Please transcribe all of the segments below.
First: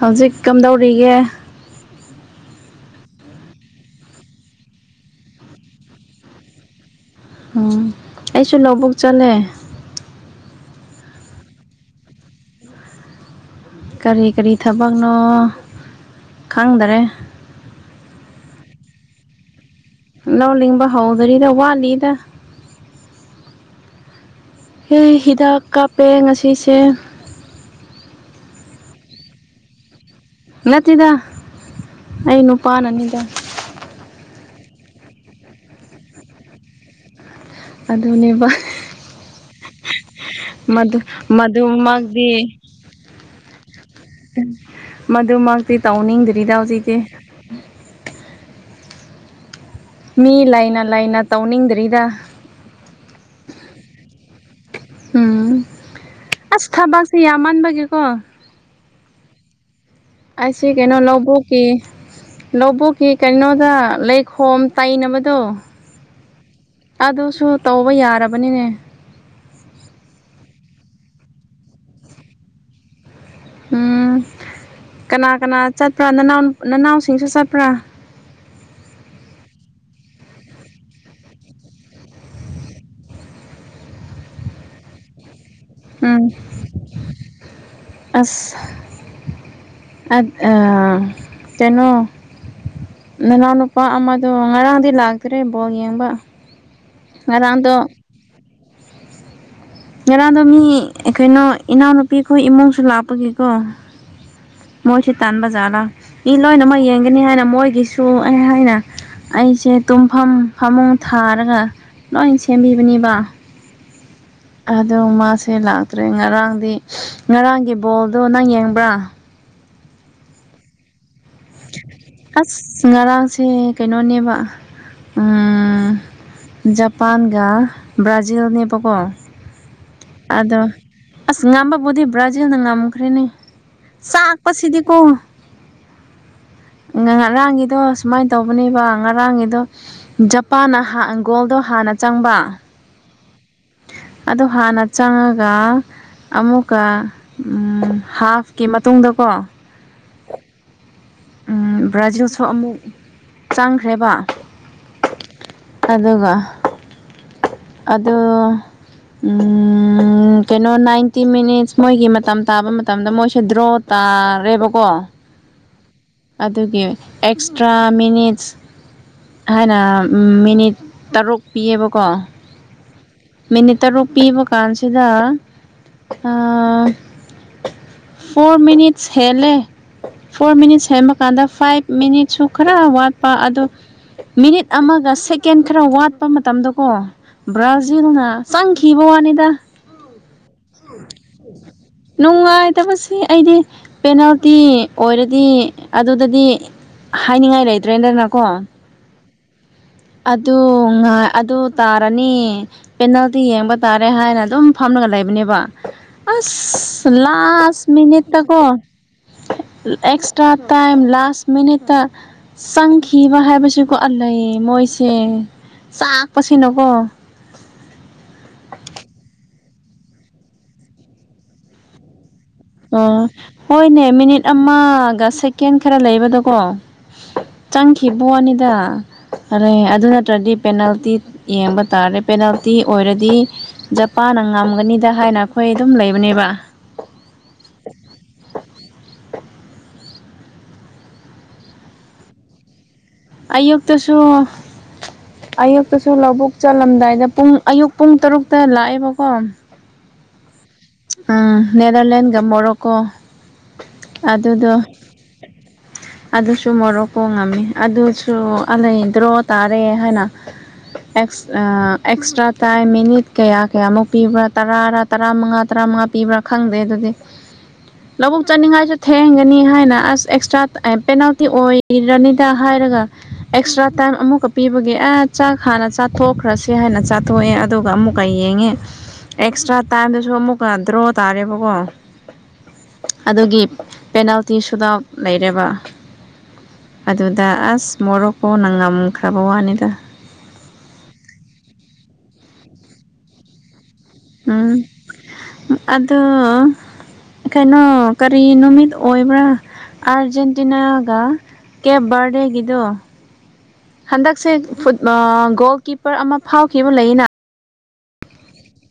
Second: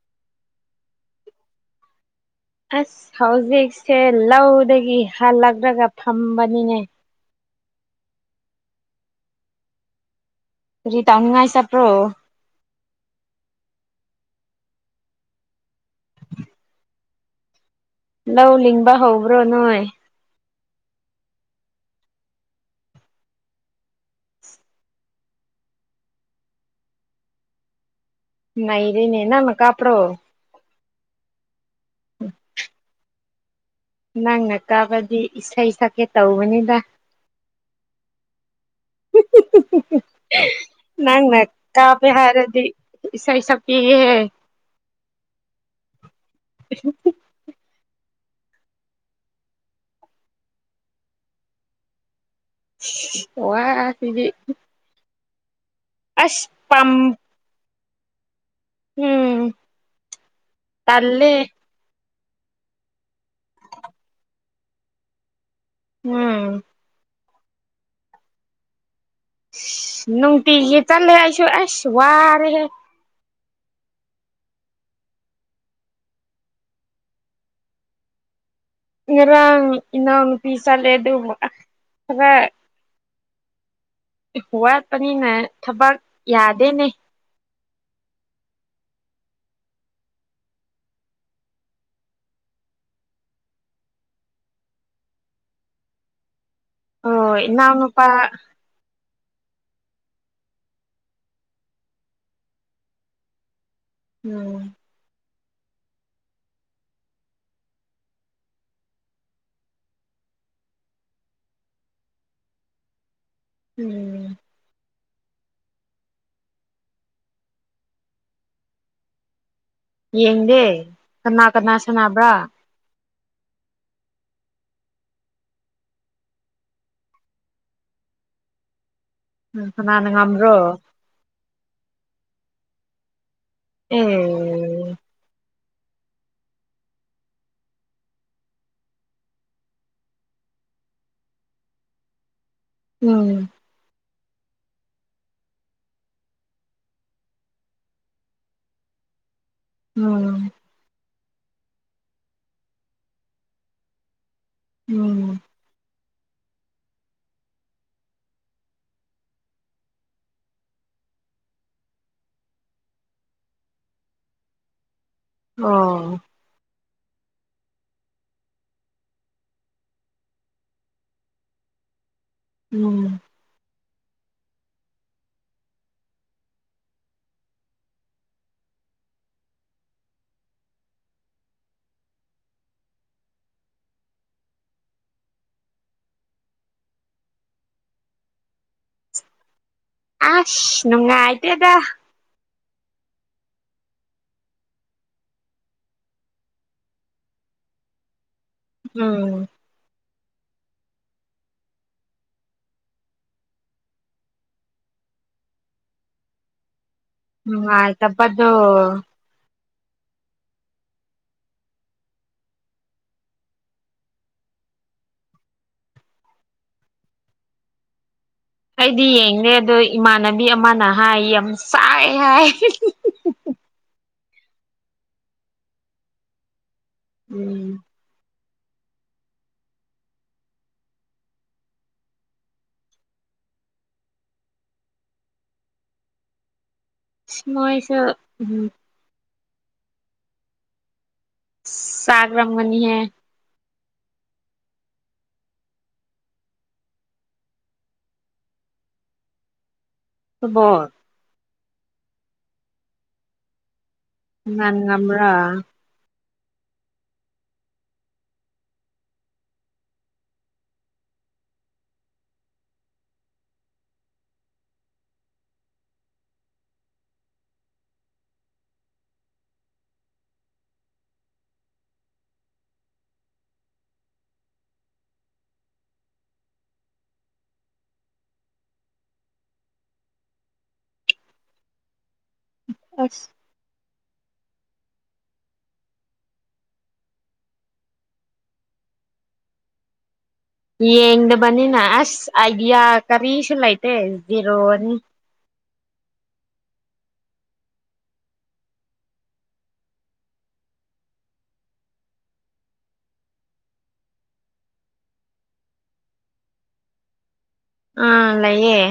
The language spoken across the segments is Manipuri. ꯍꯧꯖꯤꯛ ꯀꯝꯗꯧꯔꯤꯒꯦ ꯑꯁ ꯍꯧꯖꯤꯛꯁꯦ ꯂꯧꯗꯒꯤ ꯍꯜꯂꯛꯂꯒ ꯐꯝꯕꯅꯤꯅꯦ ꯎꯝ ꯑꯩꯁꯨ ꯂꯧꯕꯨꯛ ꯆꯠꯂꯦ ꯐꯔꯤ ꯇꯥꯎꯅꯤꯡ ꯉꯥꯏ ꯆꯄ꯭ꯔꯣ ꯀꯔꯤ ꯀꯔꯤ ꯊꯕꯛꯅꯣ ꯈꯪꯗꯔꯦ ꯂ ꯂ ꯂꯤꯕꯥ ꯍꯕ꯭ꯔꯣ ꯅꯣꯏ ꯂꯧꯥꯎ ꯂꯤꯡꯕ ꯍꯧꯗꯔꯤꯗ ꯋꯥꯠꯂꯤꯗ ꯍ ꯍꯤꯗꯥꯛ ꯀꯥꯞꯄꯦ ꯉꯁꯤꯁꯦ ꯅꯔꯅꯦ ꯅ ꯀꯥꯄ꯭ꯔꯣ ꯅꯠꯇꯦꯗ ꯑꯩ ꯅꯨꯄꯥꯅꯅꯤꯗ ꯅꯪꯅ ꯀꯥꯕꯗꯤ ꯏꯁꯩ ꯁꯛꯀꯦ ꯇꯧꯕꯅꯤꯗ ꯑꯗꯨꯅꯦꯕ ꯃꯗꯨ ꯅꯪꯅ ꯀꯕꯦ ꯃꯗꯨꯃꯛꯇꯤ ꯍꯥꯏꯔꯗꯤ ꯏꯁꯥ ꯏ ꯏꯁꯥ ꯏꯍꯦ ꯃꯗꯨꯃꯛꯇꯤ ꯇꯧꯅꯤꯡꯗ꯭ꯔꯤꯗ ꯍꯧꯖꯤꯛꯇꯤ ꯃꯤ ꯂꯩꯥꯏꯅ ꯂꯥꯏꯅ ꯇꯧꯅꯤꯡꯗ꯭ꯔꯤꯗ ꯑꯣ ꯁꯤꯗꯤ ꯎꯝ ꯑꯁ ꯊꯕꯛꯁꯦ ꯌꯥꯝꯃꯥꯟꯕꯒꯤꯦꯀꯣ ꯎꯝ ꯑꯩꯁꯦ ꯀꯩꯅꯣ ꯇꯜꯂꯦ ꯂꯧꯕꯣ ꯀ ꯂꯧꯕꯨꯛꯀꯤ ꯀꯩꯅꯣꯗ ꯂꯩꯈꯣꯝ ꯇꯩꯅꯕꯗꯣ ꯎꯝ ꯑꯗꯨꯁꯨ ꯇꯧꯕ ꯌꯥꯔꯕꯅꯤꯅꯦ ꯅꯨꯡꯇꯤꯒꯤ ꯆꯜꯂꯦ ꯑꯩꯁꯨ ꯑꯦꯁ ꯋꯥꯔꯦꯍꯦ ꯎꯝ ꯀꯅꯥ ꯀꯅꯥ ꯆꯠꯄ꯭ꯔꯥ ꯅꯅꯥꯎ ꯅꯅꯥꯎꯁꯤꯡꯁꯨ ꯆꯠꯄ꯭ꯔꯥ ꯉꯔꯥꯡ ꯏꯅꯪ ꯄꯤꯁꯂꯦ ꯑꯗꯨꯃꯛ ꯈ ꯋꯥꯠꯄꯅꯤꯅ ꯊꯕꯛ ꯎꯝ ꯌꯥꯗꯦꯅꯦ ꯑꯁ ꯑ ꯀꯩꯅꯣ ꯅꯅꯥꯎꯅ ꯅꯨꯄꯥ ꯑꯃꯗꯣ ꯉꯔꯥꯡꯗꯤ ꯂꯥꯛꯇ꯭ꯔꯦ ꯕꯣ ꯌꯦꯡꯕ ꯑꯣ ꯉꯔꯥꯡꯗꯣ ꯏꯎꯅꯄꯥ ꯉꯔꯥꯡꯗꯣ ꯃꯤ ꯀꯩꯅꯣ ꯏꯅꯥꯎꯅꯨꯄꯤꯈꯣꯏ ꯏꯃꯨꯡꯁꯨ ꯂꯥꯛꯄꯒꯤꯀꯣ ꯎꯝ ꯇꯥꯟ ꯕꯖꯥꯔꯗ ꯃꯤ ꯂꯣꯏꯅꯃꯛ ꯌꯦꯡꯒꯅꯤ ꯍꯥꯏꯅ ꯃꯣꯏꯒꯤꯁꯨ ꯑꯩ ꯍꯥꯏꯅ ꯑꯩꯁꯦ ꯇꯨꯝ ꯐꯃꯨꯡ ꯊꯥꯔꯒ ꯂꯣꯏ ꯁꯦꯝꯕꯤꯕꯅꯤꯕ ꯎꯝ ꯑꯗꯣ ꯃꯥꯁꯦ ꯂꯥꯛꯇ꯭ꯔꯦ ꯉꯔꯥꯡꯗꯤ ꯉꯔꯥꯡꯒꯤ ꯕꯣꯜꯗꯣ ꯅꯪ ꯌꯦꯡꯕ꯭ꯔꯥ ꯌꯦꯡꯗꯦ ꯀꯅꯥ ꯀꯅꯥ ꯁꯥꯟꯅꯕ꯭ꯔꯥ ꯁꯦ ꯀꯩꯅꯣꯅꯦꯕ ꯖꯄꯥꯟꯒ ꯕ꯭ꯔꯥꯖꯤꯜꯅꯦꯕꯀꯣ ꯎ ꯅꯅꯦ ꯉꯝꯕꯔꯣ ꯑꯗꯣ ꯑꯁ ꯉꯝꯕꯕꯨꯗꯤ ꯕ꯭ꯔꯥꯖꯤꯜꯅ ꯉꯝꯈ꯭ꯔꯦꯅꯦ ꯆꯥꯛꯄꯁꯤꯗꯤꯀꯣ ꯑꯦ ꯉꯔꯥꯡꯒꯤꯗꯣ ꯁꯨꯃꯥꯏꯅ ꯇꯧꯕꯅꯦꯕ ꯉꯔꯥꯡꯒꯤꯗꯣ ꯖꯄꯥꯟꯅ ꯍꯪꯒꯣꯜꯗꯣ ꯍꯥꯟꯅ ꯆꯪꯕ ꯎꯝ ꯑꯗꯣ ꯍꯥꯟꯅ ꯆꯪꯉꯒ ꯑꯃꯨꯛꯀ ꯍꯥꯐꯀꯤ ꯃꯇꯨꯡꯗꯀꯣ ꯎꯝ ꯕ꯭ꯔꯥꯖꯤꯜꯁꯨ ꯑꯃꯨꯛ ꯆꯪꯈ꯭ꯔꯦꯕ ꯎꯝ ꯑꯗꯨꯒ ꯑꯗꯨ ꯀꯩꯅꯣ ꯅꯥꯏꯟꯇꯤ ꯃꯤꯅꯤꯠꯁ ꯃꯣꯏꯒꯤ ꯃꯇꯝ ꯇꯥꯕ ꯃꯇꯝꯗ ꯃꯣꯏꯁꯦ ꯗ꯭ꯔꯣ ꯇ ꯑꯥ ꯔꯦꯕꯣꯀꯣ ꯑꯣ ꯑꯗꯨꯒꯤ ꯑꯦꯛꯁꯇ꯭ꯔꯥ ꯃꯤꯅꯤꯠꯁ ꯍꯥꯏꯅ ꯃꯤꯅꯤꯠ ꯇꯔꯨꯛ ꯄꯤꯌꯦꯕꯀꯣ ꯎꯝ ꯃꯤꯅꯤꯠ ꯇꯔꯨꯛ ꯄꯤꯕ ꯀꯥꯟꯁꯤꯗ ꯐꯣꯔ ꯃꯤꯅꯤꯠꯁ ꯍꯦꯜꯂꯦ ꯐꯣꯔ ꯃꯤꯅꯤꯠꯁ ꯁꯦꯝꯕ ꯀꯥꯟꯗ ꯐꯥꯏꯚ ꯃꯤꯅꯤꯠꯁꯨ ꯈꯔ ꯋꯥꯠꯄ ꯑꯗꯣ ꯃꯤꯅꯤꯠ ꯑꯃꯒ ꯁꯦꯀꯦꯟ ꯈꯔ ꯋꯥꯠꯄ ꯃꯇꯝꯗꯀꯣ ꯕ꯭ꯔꯥꯖꯤꯜꯅ ꯆꯪꯈꯤꯕ ꯋꯥꯅꯤꯗ ꯑꯁ ꯅꯨꯡꯉ ꯑꯥꯏꯇꯦꯗ ꯐꯠꯇꯕꯁꯤ ꯑꯩꯗꯤ ꯄꯦꯅꯥꯜꯇꯤ ꯑꯣꯏꯔꯗꯤ ꯑꯗꯨꯗꯗꯤ ꯍꯥꯏꯅꯤꯡꯉꯥꯏ ꯂꯩꯇ꯭ꯔꯦꯗꯅꯀꯣ ꯎꯝ ꯑꯗꯨ ꯉ ꯑꯗꯨ ꯇꯥꯔꯅꯤ ꯄꯦꯅꯥꯜꯇꯤ ꯌꯦꯡꯕ ꯇꯥꯔꯦ ꯍꯥꯏꯅ ꯑꯗꯨꯝ ꯐꯝꯅ [inaudible] ꯅꯨꯡꯉꯥꯏꯇꯕꯗꯣ ꯑꯦꯛꯁꯇ꯭ꯔꯥ ꯇꯥꯏꯝ ꯂꯥꯁ ꯃꯤꯅꯤꯠꯇ ꯆꯪꯈꯤꯕ ꯍꯥꯏꯕꯁꯤꯀꯣꯜ ꯂꯩ ꯃꯣꯏ ꯁꯦ ꯆꯥꯛꯄꯁꯤꯅꯀꯣ ꯑꯩꯗꯤ ꯌꯦꯡꯗꯦ ꯑꯗꯣ ꯏꯃꯥꯟꯅꯕꯤ ꯑꯃꯅ ꯍꯥꯏ ꯌꯥꯝ ꯁꯥꯏ ꯍꯥꯏ ꯑꯣ ꯍꯣꯏꯅꯦ ꯃꯤꯅꯤꯠ ꯑꯃꯒ ꯁꯦꯀꯦꯟ ꯈꯔ ꯂꯩꯕꯗꯣꯀꯣ ꯎꯝ ꯆꯪꯈꯤꯕꯅꯤꯗ ꯑꯔ ꯑꯗꯨ ꯅꯠꯇ꯭ꯔꯗꯤ ꯄꯦꯅꯥꯜꯇꯤ ꯌꯦꯡꯕ ꯇꯥꯔꯦ ꯄꯦꯅꯥꯜꯇꯤ ꯑꯣꯏꯔꯗꯤ ꯖꯄꯥꯟ ꯍꯥꯟꯅ ꯉꯝꯒꯅꯤꯗ ꯍꯥꯏꯅ ꯑꯩꯈꯣꯏ ꯑꯗꯨꯝ ꯂꯩꯕꯅꯦꯕ ꯁꯃꯣꯏꯁ ꯎꯝ ꯁꯥꯒꯔꯪꯃꯅꯤ ꯍ ꯑꯌꯨꯛꯇꯁꯨ ꯑꯌꯨꯛꯇꯁꯨ ꯂꯧꯕꯛ ꯆꯠꯂꯝꯗꯥꯏꯗ ꯄꯨꯡ ꯑꯌꯨꯛ ꯄꯨꯡ ꯇꯔꯨꯛꯇ ꯂꯥꯛꯑꯦꯕꯀꯣ ꯕꯣ ꯅꯦꯗꯔꯂꯦꯟꯒ ꯃꯣꯔꯣꯀꯣ ꯑꯗꯨꯗꯣ ꯅꯪ ꯉꯝꯕ꯭ꯔꯥ ꯑꯗꯨꯁꯨ ꯃꯣꯔꯣꯛꯄ ꯉꯝꯃꯤ ꯑꯗꯨꯁꯨ ꯑ ꯂꯩꯗ꯭ꯔꯣ ꯇꯥꯔꯦ ꯍꯥꯏꯅ ꯑꯦꯛꯁꯇ꯭ꯔꯥ ꯇꯥꯏꯝ ꯃꯤꯅꯤꯠ ꯀꯌꯥ ꯀꯌꯥꯃꯨꯛ ꯄꯤꯕ꯭ꯔꯥ ꯇꯔꯥꯔꯥ ꯇꯔꯥꯃꯉꯥ ꯇꯔꯥꯃꯉꯥ ꯄꯤꯕ꯭ꯔꯥ ꯈꯪꯗꯦ ꯑꯗꯨꯗꯤ ꯂꯧꯕꯨꯛ ꯆꯠꯅꯤꯡꯉꯥꯏꯁꯨ ꯊꯦꯡꯒꯅꯤ ꯍꯥꯏꯅ ꯑꯁ ꯑꯦꯛꯁꯇ꯭ꯔꯥ ꯄꯦꯅꯥꯜꯇꯤ ꯑꯣꯏꯔꯅꯤꯗ ꯍꯥꯏ ꯍꯥꯏꯔꯒ ꯑꯦꯛꯁꯇ꯭ꯔꯥ ꯇꯥꯏ ꯑꯃꯨꯛ ꯄꯤꯕꯒꯤ ꯑ ꯆꯥꯛ ꯍꯥꯟꯅ ꯆꯥꯊꯣꯛꯈ꯭ꯔꯁꯤꯦ ꯍꯥꯏꯅ ꯆꯥꯊꯣꯛꯑꯦ ꯑꯃꯨꯛ ꯀꯥꯏꯉꯦ ꯑꯦꯛꯁꯇ꯭ꯔꯥ ꯇꯥꯏꯁꯨ ꯑꯃꯨꯛ ꯗ꯭ꯔꯣ ꯇꯥꯔꯦꯕꯀꯣ ꯑꯁ ꯑꯗꯨꯒꯤ ꯄꯦꯅꯥꯜꯇꯤꯁꯨꯗ ꯂꯩꯔꯦꯕ ꯑꯗꯨꯗ ꯑꯁ ꯃꯣꯔꯣꯛꯀꯣꯅꯪ ꯉꯝꯈ꯭ꯔꯕ ꯋꯥꯅꯤꯗ ꯌꯦꯡꯗꯕꯅꯤꯅ ꯑꯁ ꯑꯥꯏꯗꯤꯌꯥ ꯀꯔꯤꯁꯨ ꯂꯩꯇꯦ ꯖꯤꯦꯔꯣꯅꯤ ꯑꯣ ꯀꯩꯅꯣ ꯀꯔꯤ ꯅꯨꯃꯤꯠ ꯑꯣꯏꯕ꯭ꯔꯥ ꯑꯔꯖꯦꯟꯇꯤꯅꯥꯒ ꯀꯦꯞ ꯔꯗꯦꯒꯤꯗꯨꯣ ꯍꯟꯗꯛꯁꯦ ꯒꯣꯜ ꯀꯤꯞꯄꯔ ꯑꯃ ꯐꯥꯎꯈꯤꯕ ꯂꯩꯅ ꯑꯥ ꯂꯌꯦꯦ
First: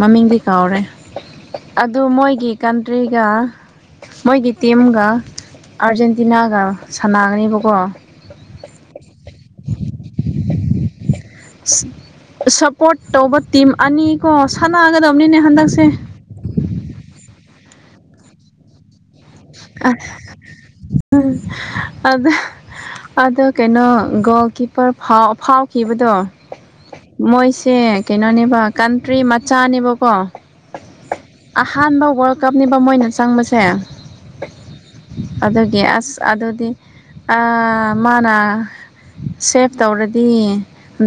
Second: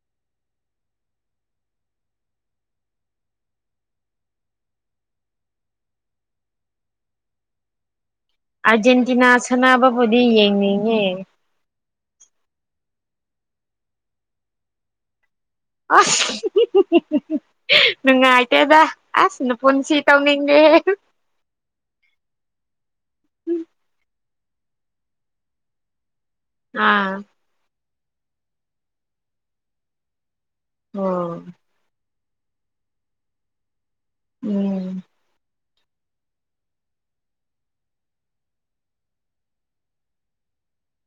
ꯃꯃꯤꯡꯗꯤ ꯀꯥꯎꯔꯦ ꯑꯗꯨ ꯃꯣꯏꯒꯤ ꯀꯟꯇ꯭ꯔꯤꯒ ꯃꯣꯏꯒꯤ ꯇꯤꯝꯒ ꯑꯥꯔꯖꯦꯟꯇꯤꯅꯥꯒ ꯁꯥꯟꯅꯒꯅꯦꯕꯀꯣ ꯑꯔꯖꯦꯟꯇꯤꯅꯥ ꯑꯁꯅꯕꯕꯨꯗꯤ ꯌꯦꯅꯤꯌꯦꯦ ꯁꯞꯄꯣꯔꯠ ꯇꯧꯕ ꯇꯤꯝ ꯑꯅꯤ ꯀꯣ ꯁꯥꯟꯅꯒꯗꯕꯅꯤꯅꯦ ꯍꯟꯗꯛꯁꯦ ꯑ ꯅꯨꯡꯉꯥꯏꯇꯦꯗ ꯑꯁ ꯑ ꯅꯄꯨꯟꯁꯤ ꯇꯧꯅꯤꯡꯗꯦꯍꯦ ꯑꯗ ꯑꯗꯣ ꯀꯩꯅꯣ ꯒꯣꯜ ꯀꯤꯞꯄꯔꯥꯎ ꯐꯥꯎꯈꯤꯕꯗꯣ ꯑꯥ ꯃꯣꯏꯁꯦ ꯀꯩꯅꯣꯅꯦꯕ ꯀꯟꯇ꯭ꯔꯤ ꯃꯆꯥꯅꯦꯕꯀꯣ ꯑꯣ ꯑꯍꯥꯟꯕ ꯋꯥꯔꯜ ꯀꯞꯅꯤꯕ ꯃꯣꯏꯅ ꯆꯪꯕꯁꯦ ꯎꯝ ꯑꯗꯨꯒꯤ ꯑꯁ ꯑꯗꯨꯗꯤ ꯃꯥꯅ ꯁꯦꯞ ꯇꯧꯔꯗꯤ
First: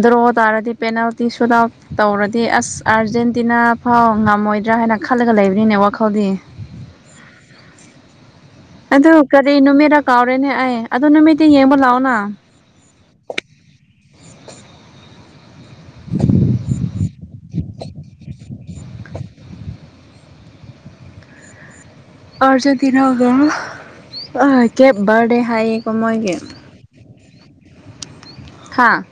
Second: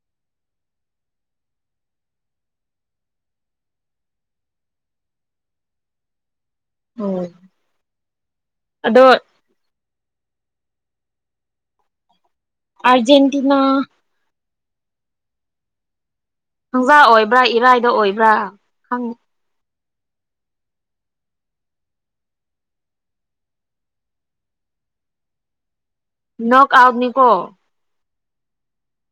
ꯗ꯭ꯔꯣ ꯇꯥꯔꯗꯤ ꯄꯦꯅꯥꯜꯇꯤ ꯁꯨꯠ ꯑꯥꯎꯠ ꯇꯧꯔꯗꯤ ꯑꯁ ꯑꯥ ꯑꯥꯔꯖꯦꯟꯇꯤꯅꯥ ꯐꯥꯎ ꯉꯝꯃꯣꯏꯗ꯭ꯔꯥ ꯍꯥꯏꯅ ꯈꯜꯂꯒ ꯂꯩꯕꯅꯤꯅꯦ ꯋꯥꯈꯜꯗꯤ ꯎꯝ ꯑꯗꯨ ꯀꯔꯤ ꯅꯨꯃꯤꯠꯔꯥ ꯀꯥꯎꯔꯦꯅꯦ ꯑꯩ ꯑꯗꯨ ꯅꯨꯃꯤꯠꯇꯤ ꯌꯦꯡꯕ ꯂꯥꯛꯑꯣꯅ ꯑꯔꯖꯦꯟꯇꯤꯅꯥ ꯍꯪꯖꯥ ꯑꯣꯏꯕ꯭ꯔꯥ ꯏꯔꯥꯏꯗ ꯑꯣꯏꯕ꯭ꯔꯥ ꯈꯪꯉꯤ ꯑꯔꯖ ꯇꯅꯒ ꯀꯦꯞ ꯔ ꯗꯦ ꯍꯥꯏꯌꯦ ꯅ ꯀꯥꯎꯗꯅꯤ ꯀꯣ ꯍꯥꯥ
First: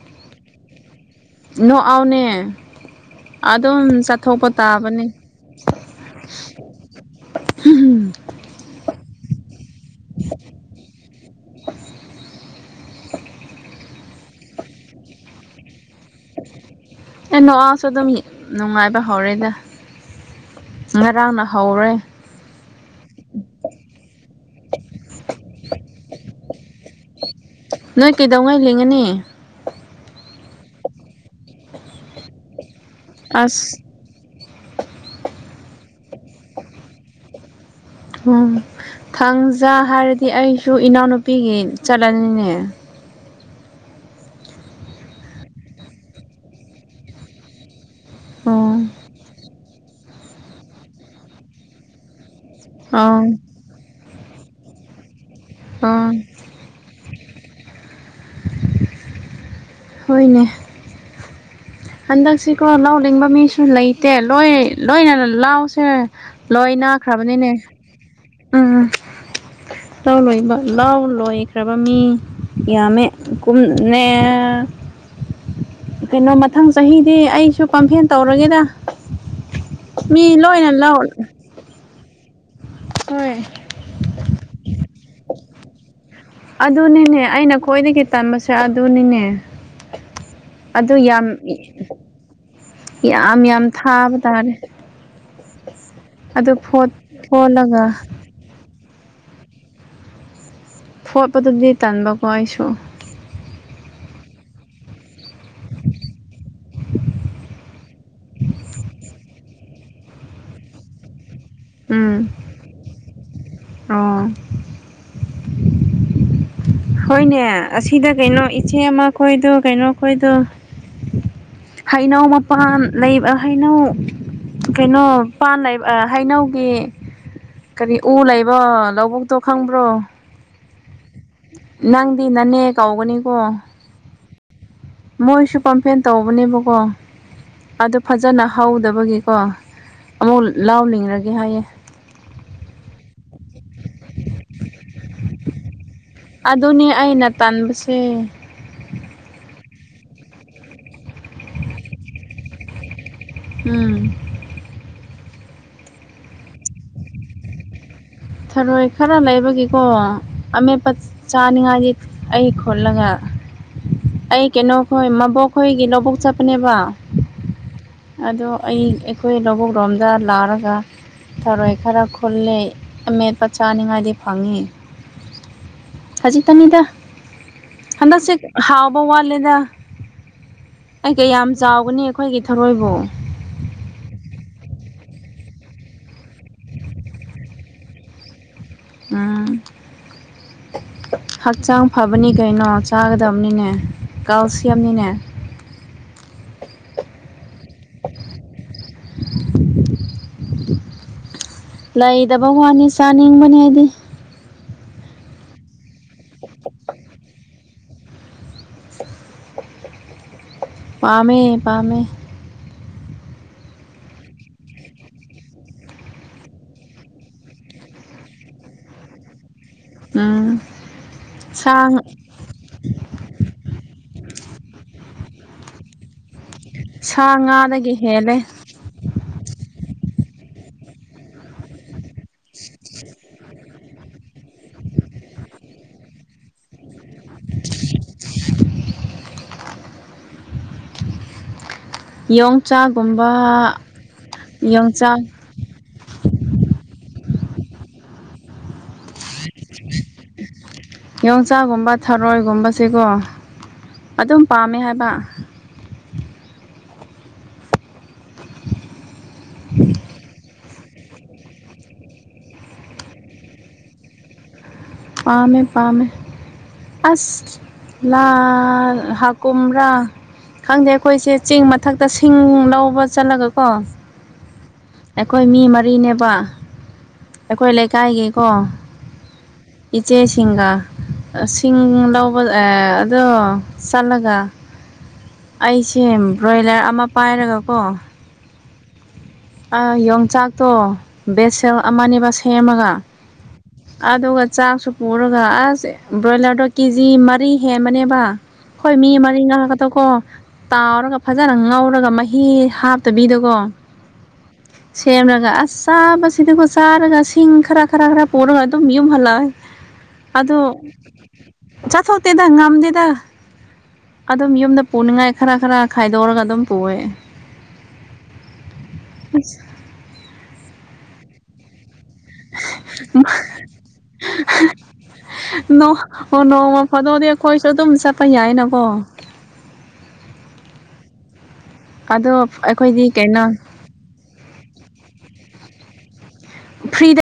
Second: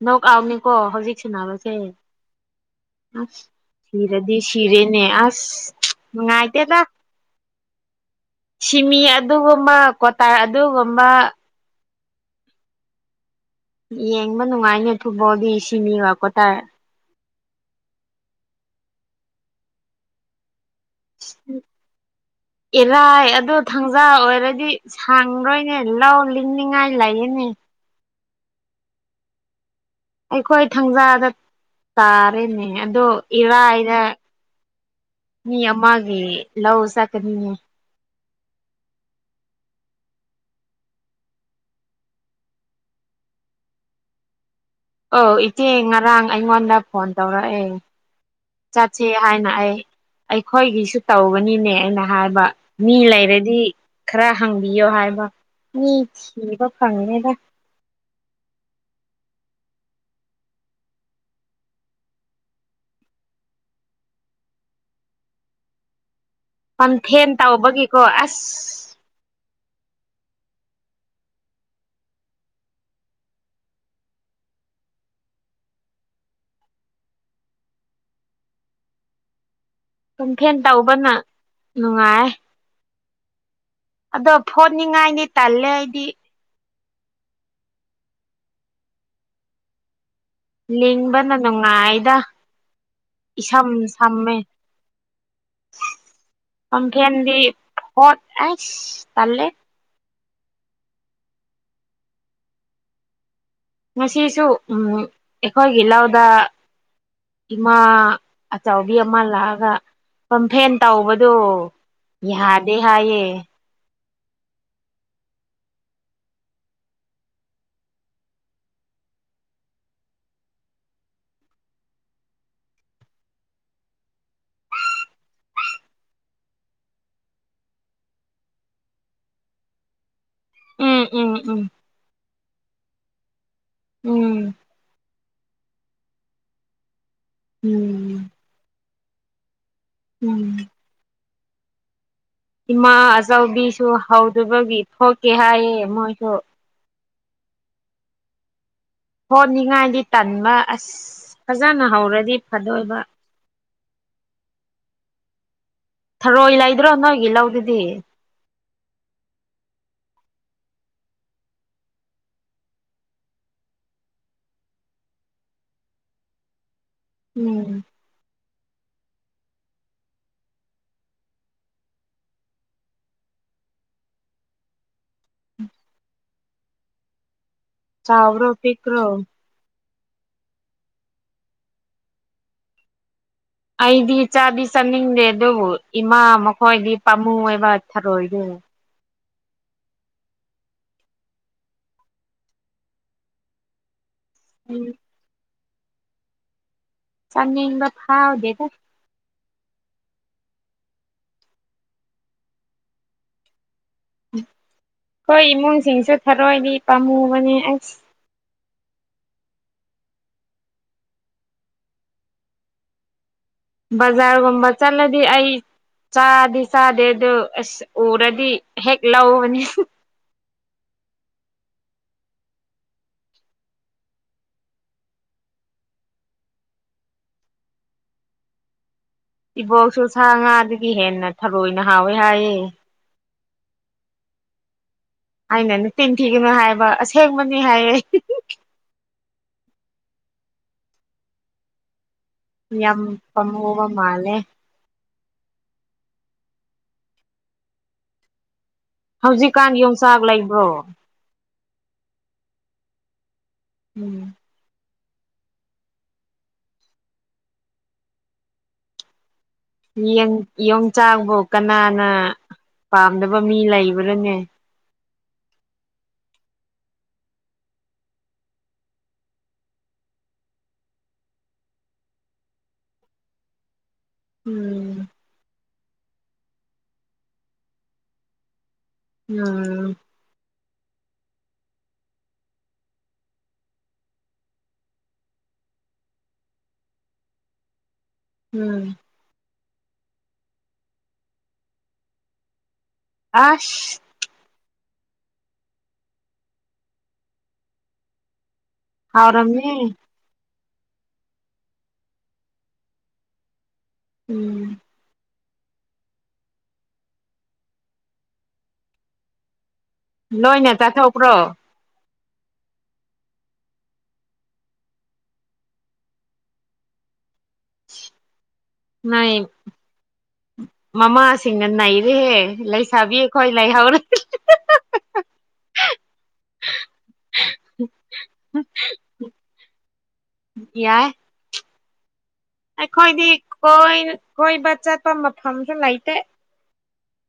ꯅꯣꯛ ꯀꯥꯎꯅꯤꯀꯣ ꯍꯧꯖꯤꯛ ꯁꯥꯟꯅꯕꯁꯦ ꯅꯅꯦ ꯑꯁ ꯁꯤꯔꯗꯤ ꯁꯤꯔꯦꯅꯦ ꯑꯁ ꯅꯨꯡꯉꯥꯏꯇꯦꯗ ꯍꯝꯝ ꯁꯤꯃꯤ ꯑꯗꯨꯒꯨꯝꯕ ꯀ꯭ꯋꯥꯇꯥꯔ ꯑꯗꯨꯒꯨꯝꯕ [inaudible] ꯌꯦꯡꯕ ꯅꯨꯡꯉꯥꯏꯅꯦ ꯊꯨꯕꯣꯗꯤ ꯁꯤ ꯃꯤꯉꯛꯄꯣ ꯇꯥꯔꯦ ꯅꯅꯨꯡ ꯁꯨ ꯑꯗꯨ ꯅꯅꯨꯡꯉꯥꯏ ꯄ ꯍꯔꯗ ꯉꯔꯥꯡ ꯅ ꯍꯧꯔꯦ ꯏꯔꯥꯏ ꯑꯗꯣ ꯊꯥꯡꯖꯥ ꯑꯣꯏꯔꯗꯤ ꯁꯥꯡꯔꯣꯏꯅꯦ ꯂꯥꯎ ꯏꯅꯤꯡ ꯉꯥꯏ ꯂꯏꯅꯦ ꯅꯣꯏ ꯀꯩꯗꯧꯉꯩ ꯂꯤꯡꯉꯅꯤ ꯑꯩꯈꯣꯏ ꯊꯥꯡꯖꯥꯗ ꯇꯥꯔꯦꯅꯦ ꯑꯗꯣ ꯑꯁ ꯏꯔꯥꯏꯗ ꯃꯤ ꯑꯃꯒꯤꯦ ꯂꯁꯥꯀꯅꯤꯉꯦ ꯎꯝ ꯊꯥꯡꯖꯥ ꯍꯥꯏꯔꯗꯤ ꯑꯩꯁꯨ ꯏꯅꯥꯎꯅꯨꯄꯤꯒꯤ ꯆꯠꯂꯅꯤꯅꯦ ꯑꯧ ꯏꯆꯦ ꯉꯔꯥꯡ ꯑꯩꯉꯣꯟꯗ ꯐꯣꯟ ꯇꯧꯔꯛꯑꯦ ꯑꯣ ꯆꯠꯁꯤ ꯍꯥꯏꯅ ꯑꯩ ꯑꯩꯈꯣꯏꯒꯤꯁꯨ ꯇꯧꯧꯕꯅꯤꯅꯦ ꯑꯩꯅ ꯍꯥꯏꯕ ꯃꯤ ꯑꯥ ꯂꯩꯔꯗꯤ ꯈꯔ ꯍꯪꯕꯤꯌꯣ ꯍꯥꯏꯕ ꯃꯤ ꯑꯥ ꯊꯤꯕ ꯐꯪꯉꯦꯗ ꯍꯅꯦ ꯍꯟꯗꯛꯁꯤꯀꯣ ꯂꯧꯥꯎ ꯂꯤꯡꯕ ꯃꯤꯁꯨ ꯂꯩꯇꯦ ꯂꯣꯏ ꯂꯣꯏꯅꯅ ꯂꯥꯎꯁꯦ ꯂꯣꯏ ꯄꯝꯐꯦꯟ ꯅꯥꯈ꯭ꯔꯕꯅꯤꯅꯦ ꯇꯧꯕꯒꯤꯀꯣ ꯎꯝ ꯑꯁ ꯂꯥꯎ ꯂꯣꯏꯕ ꯂꯥꯎ ꯂꯣꯏꯈ꯭ꯔꯕ ꯃꯤ ꯌꯥꯃꯦ ꯀꯨꯝꯅꯦ ꯀꯩꯅꯣꯃ ꯃꯊꯪ ꯆꯍꯤꯗꯤ ꯑꯩꯁꯨ ꯀꯝꯐꯦꯟ ꯇꯧꯔꯒꯦꯗ ꯃꯤ ꯄꯝꯐꯦꯟ ꯂꯣꯏꯅ ꯂ ꯇꯧꯕꯅ ꯅꯨꯡꯉꯥꯏ ꯍ ꯇꯂꯦ ꯍꯥꯏꯗꯤ ꯑꯗꯨꯅꯤꯅꯦ ꯑꯩꯅ ꯈ꯭ꯋꯥꯏꯗꯒꯤ ꯇꯟꯕꯁꯦ ꯑꯗꯨꯅꯤꯅꯦ ꯑꯗꯨ ꯌꯥꯝ ꯂꯕꯅ ꯅꯨꯡꯉꯥꯏꯗ ꯌꯥꯝ ꯏꯁꯝ ꯌꯥꯝ ꯊꯥꯕ ꯁꯝꯃꯦ ꯇꯥꯔꯦ ꯑꯗꯨ ꯐꯣꯠ ꯁꯪꯈꯦꯟꯗꯤ ꯐꯣꯠꯂꯒ ꯐꯣꯠ ꯑꯦꯁ ꯇꯦ ꯐꯣꯠꯄꯗꯗꯤ ꯇꯥꯟꯕꯀꯣ ꯑꯩꯁꯨ ꯃꯁꯤꯁꯨ ꯎꯝ ꯑꯩꯈꯣꯏꯒꯤꯂꯗ ꯏꯃꯥ ꯑꯆꯥꯎꯕꯤ ꯑꯃ ꯂꯥꯛꯑꯒ ꯀꯝꯐꯦꯟ ꯇꯧꯕꯗꯣ ꯌꯥꯗꯦ ꯍꯥꯏꯌꯦ ꯑꯣꯣꯡ ꯍꯣꯏꯅꯦ ꯑꯁꯤꯗ ꯀꯩꯅꯣ ꯏꯆꯦ ꯑꯃ ꯈꯣꯏꯗꯣ ꯀꯩꯅꯣ ꯑꯩꯈꯣꯏꯗꯣ ꯍꯩꯅꯧ ꯃꯄꯥꯟ ꯂꯩꯕ ꯍꯩꯅꯧ ꯀꯩꯅꯣ ꯄꯥꯟ ꯍꯩꯅꯧꯒꯤ ꯀꯔꯤ ꯎ ꯂꯩꯕ ꯂꯧꯕꯨꯛꯇꯣ ꯈꯪꯕ꯭ꯔꯣ ꯎꯝ ꯎꯝ ꯎꯝ ꯏꯅꯅꯦ ꯀꯥꯎꯒꯅꯤꯀꯣ ꯎꯝ ꯃꯣꯏꯁꯨ ꯀꯝꯄ꯭ꯂꯦꯟ ꯇꯧꯕꯅꯦꯕꯀꯣ ꯑꯗꯨ ꯎꯝ ꯐꯖꯅ ꯍꯧꯗꯕꯒꯤꯀꯣ ꯑꯃꯨꯛ ꯎꯝ ꯂꯥꯎꯅꯤꯡꯔꯒꯦ ꯍꯥꯏꯌꯦꯦ ꯏꯃꯥ ꯑꯆꯧꯕꯤꯁꯨ ꯍꯧꯗꯕꯒꯤ ꯊꯣꯛꯀꯦ ꯍꯥꯏꯌꯦ ꯃꯣꯏ ꯑꯗꯨꯅꯦ ꯑꯩꯅ ꯇꯥꯟꯕꯁꯦ ꯍꯣꯠꯅꯤꯡꯉꯥꯏꯗꯤ ꯇꯟꯕ ꯑꯁ ꯐꯖꯅ ꯍꯧꯔꯗꯤ ꯐꯗꯣꯏꯕ ꯎꯝ ꯊꯔꯣꯏ ꯂꯩꯗ꯭ꯔꯣ ꯅꯣꯏꯒꯤ ꯂꯧꯗꯨꯗꯤ ꯊꯔꯣꯏ ꯈꯔ ꯂꯩꯕꯒꯤꯀꯣ ꯑꯃꯦꯠꯄ ꯆꯥꯅꯤꯡꯉꯥꯏꯗꯤ ꯑꯩ ꯈꯣꯠꯂꯒ ꯑꯩ ꯀꯩꯅꯣꯈꯣꯏ ꯃꯕꯣꯛꯈꯣꯏꯒꯤ ꯂꯧꯕꯣꯛ ꯆꯠꯄꯅꯦꯕ ꯎꯝ ꯑꯗꯣ ꯑꯩ ꯑꯩꯈꯣꯏ ꯂꯧꯕꯨꯛ ꯂꯣꯝꯗ ꯂꯥꯛꯔꯒ ꯊꯔꯣꯏ ꯈꯔ ꯈꯨꯜꯂꯦ ꯑꯃꯦꯠꯄ ꯆꯥꯅꯤꯉꯥꯏꯗꯤ ꯐꯪꯉꯤ ꯈꯖꯤꯛꯇꯅꯤꯗ ꯍꯗ ꯁꯤꯦ ꯆꯥꯎꯕ꯭ꯔꯣ ꯍꯥꯎꯕ ꯄꯤꯛꯄ꯭ꯔꯣ ꯋꯥꯠꯂꯗ ꯑꯩ ꯀꯌꯥꯝ ꯆꯥꯎꯒꯅꯤ ꯑꯩꯈꯣꯏꯒꯤ ꯊꯧꯔꯣꯏꯕꯨ ꯑꯩꯗꯤ ꯏꯆꯥꯗꯤ ꯆꯥꯅꯤꯡꯗꯦ ꯑꯗꯨꯕꯨ ꯏꯃꯥ ꯃꯈꯣꯏꯗꯤ ꯄꯥꯝꯃꯨ ꯑꯣꯏꯕ ꯊꯔꯣꯏꯗꯦ ꯎꯝ ꯍꯛꯆꯥꯡ ꯐꯕꯅꯤ ꯀꯩꯅꯣ ꯆꯥꯒꯗꯕꯅꯤꯅꯦ ꯑꯩ ꯀꯥꯎꯁꯤꯌꯥꯝꯅꯤꯅꯦ ꯆꯅ ꯏꯕ ꯍꯥꯥꯎꯗꯦꯗ ꯂꯩꯗꯕ ꯋꯥꯅꯤ ꯆꯥꯅꯤꯡꯕꯅꯦ ꯍꯥꯏꯗꯤ ꯍꯣꯏ ꯏꯃꯨꯡꯁꯤꯡꯁꯨ ꯊꯔꯣꯏꯗꯤ ꯄꯥꯝꯃꯨꯕꯅꯦ ꯑꯁ ꯄꯥꯝꯃꯦ ꯄꯥꯝꯃꯦ ꯕꯖꯥꯔꯒꯨꯝꯕ ꯆꯠꯂꯗꯤ ꯑꯩ ꯆꯥꯗꯤꯦ ꯆꯥꯗꯦ ꯑꯗꯨ ꯑꯁ ꯎꯔꯗꯤ ꯍꯦꯛ ꯂꯧꯅꯤ ꯎꯝ ꯁ ꯁꯥ ꯉꯥꯗꯒꯤ ꯍꯦꯜꯂꯦ ꯕꯣꯛꯁꯨ ꯁꯥ ꯉꯥꯗꯒꯤ ꯍꯦꯟꯅ ꯊꯔꯣꯏꯅ ꯍꯥꯎꯋꯦ ꯍꯥꯏꯌꯦ ꯑꯩꯅꯅꯦ ꯇꯤꯟꯊꯤꯒꯅꯨ ꯍꯥꯏꯕ ꯑꯁꯦꯡꯕꯅꯤ ꯍꯥꯏꯌꯦ ꯌꯥꯝ ꯌꯣꯡꯆꯥꯥꯛꯒꯨꯝꯕ ꯄꯥꯝꯃꯨꯕ ꯃꯥꯜꯂꯦ ꯌꯣꯡꯆꯥꯛ ꯍꯧꯖꯤꯛꯀꯥꯟ ꯌꯣꯡꯆꯥꯛ ꯂꯩꯕ꯭ꯔꯣ ꯌꯣꯡꯆꯥꯒꯨꯝꯕ ꯊꯔꯣꯏꯒꯨꯝꯕꯁꯤꯀꯣ ꯎꯝ ꯑꯗꯨꯝ ꯄꯥꯝꯃꯦ ꯍꯥꯏꯕ ꯌꯦꯪ ꯌꯣꯡꯆꯥꯛꯕꯨ ꯀꯅꯥꯅ ꯄꯥꯝꯗꯕ ꯃꯤ ꯂꯩꯕꯅꯣꯅꯦ ꯄꯄꯥꯥꯝꯃꯦ ꯄꯥꯝꯃꯦ ꯑꯁ ꯂꯥ ꯍ ꯀꯨꯝꯔꯥ ꯈꯪꯗꯦ ꯑꯩꯈꯣꯏꯁꯦ ꯆꯦꯡ ꯃꯊꯛꯇ ꯁꯤꯡ ꯂꯧꯕ ꯆꯠꯂꯒ ꯀꯣ ꯎꯝ ꯑꯩꯈꯣꯏ ꯃꯤ ꯃꯔꯤꯅꯦꯕ ꯑꯩꯈꯣꯏ ꯂꯩꯀꯥꯏꯒꯤꯀꯣ ꯎꯝ ꯏꯆꯦ ꯁꯤꯡꯒꯥ ꯁꯤꯡ ꯂꯧꯕ ꯑꯗꯣ ꯆꯠꯂꯒ ꯑꯩꯁꯦ ꯕ꯭ꯔꯣꯏꯂꯔ ꯑꯃ ꯄꯥꯏꯔꯒꯀꯣ ꯎꯝ ꯌꯣꯡꯆꯥꯛꯇꯣ ꯕꯦꯠꯁꯦꯜ ꯑꯃꯅꯦꯕ ꯁꯦꯝꯃꯒ ꯑꯁ ꯑꯗꯨꯒ ꯆꯥꯁꯨ ꯎꯔꯒ ꯑꯁ ꯕ꯭ꯔꯣꯏꯂꯔꯗꯣ ꯀꯦꯖꯤ ꯃꯔꯤ ꯍꯦꯝꯃꯅꯦꯕ ꯍꯣꯏ ꯃꯤ ꯑꯃꯅꯤ ꯍꯥꯎꯔꯝꯅꯤ ꯉꯥꯛꯀꯗ ꯀꯣ ꯇꯥꯎꯔꯒ ꯐꯖꯅ ꯉꯧꯔꯒ ꯃꯍꯤ ꯍꯥꯞꯇꯕꯤꯗꯀꯣ ꯎꯝ ꯁꯦꯝ ꯌꯥꯝ ꯂꯥꯛ ꯑ ꯆꯥꯕꯁꯤꯗꯤꯀꯣ ꯆꯥꯔꯒ ꯁꯤꯡ ꯈꯔ ꯈꯔ ꯈꯔ ꯄꯨꯔꯒ ꯑꯗꯨꯝ ꯌꯨꯝ ꯍꯜꯂꯛꯑꯏ ꯑꯗ ꯂꯣꯏꯅ ꯆꯥꯊꯣꯛꯄ꯭ꯔꯣ ꯆꯥꯁ ꯍꯧ ꯇꯗ ꯉꯝꯗꯗ ꯑꯗꯨꯝ ꯌꯨꯝꯗ ꯄꯨꯅꯤꯡꯉꯥꯏ ꯈꯔ ꯈꯔ ꯈꯥꯏꯗꯣꯛꯔꯒ ꯑꯗꯨꯝ ꯄꯨꯑꯦ ꯅ ꯃꯃꯥ ꯁꯤꯁꯤꯡꯒꯅꯅꯥꯏ ꯏꯍꯦ ꯂꯩꯁꯥꯕꯤꯌꯦ ꯈ꯭ꯋꯥꯏ ꯂꯥꯏ ꯍꯧꯥꯎꯔꯦ ꯑꯣ ꯅꯣꯡꯃ ꯐꯥꯗꯣꯛꯗꯤ ꯑꯩꯈꯣꯏꯁꯨ ꯑꯗꯨꯝ ꯆꯠꯄ ꯌꯥꯏꯅꯀꯣ [inaudible] ꯌꯥꯏ ꯑꯗꯣ ꯑꯩꯈꯣꯏꯗꯤ ꯀꯩꯅꯣ ꯀꯣꯏꯕ ꯆꯠꯄ ꯃꯐꯝꯁꯨ ꯂꯩꯇꯦ ꯐ꯭ꯔꯤꯗ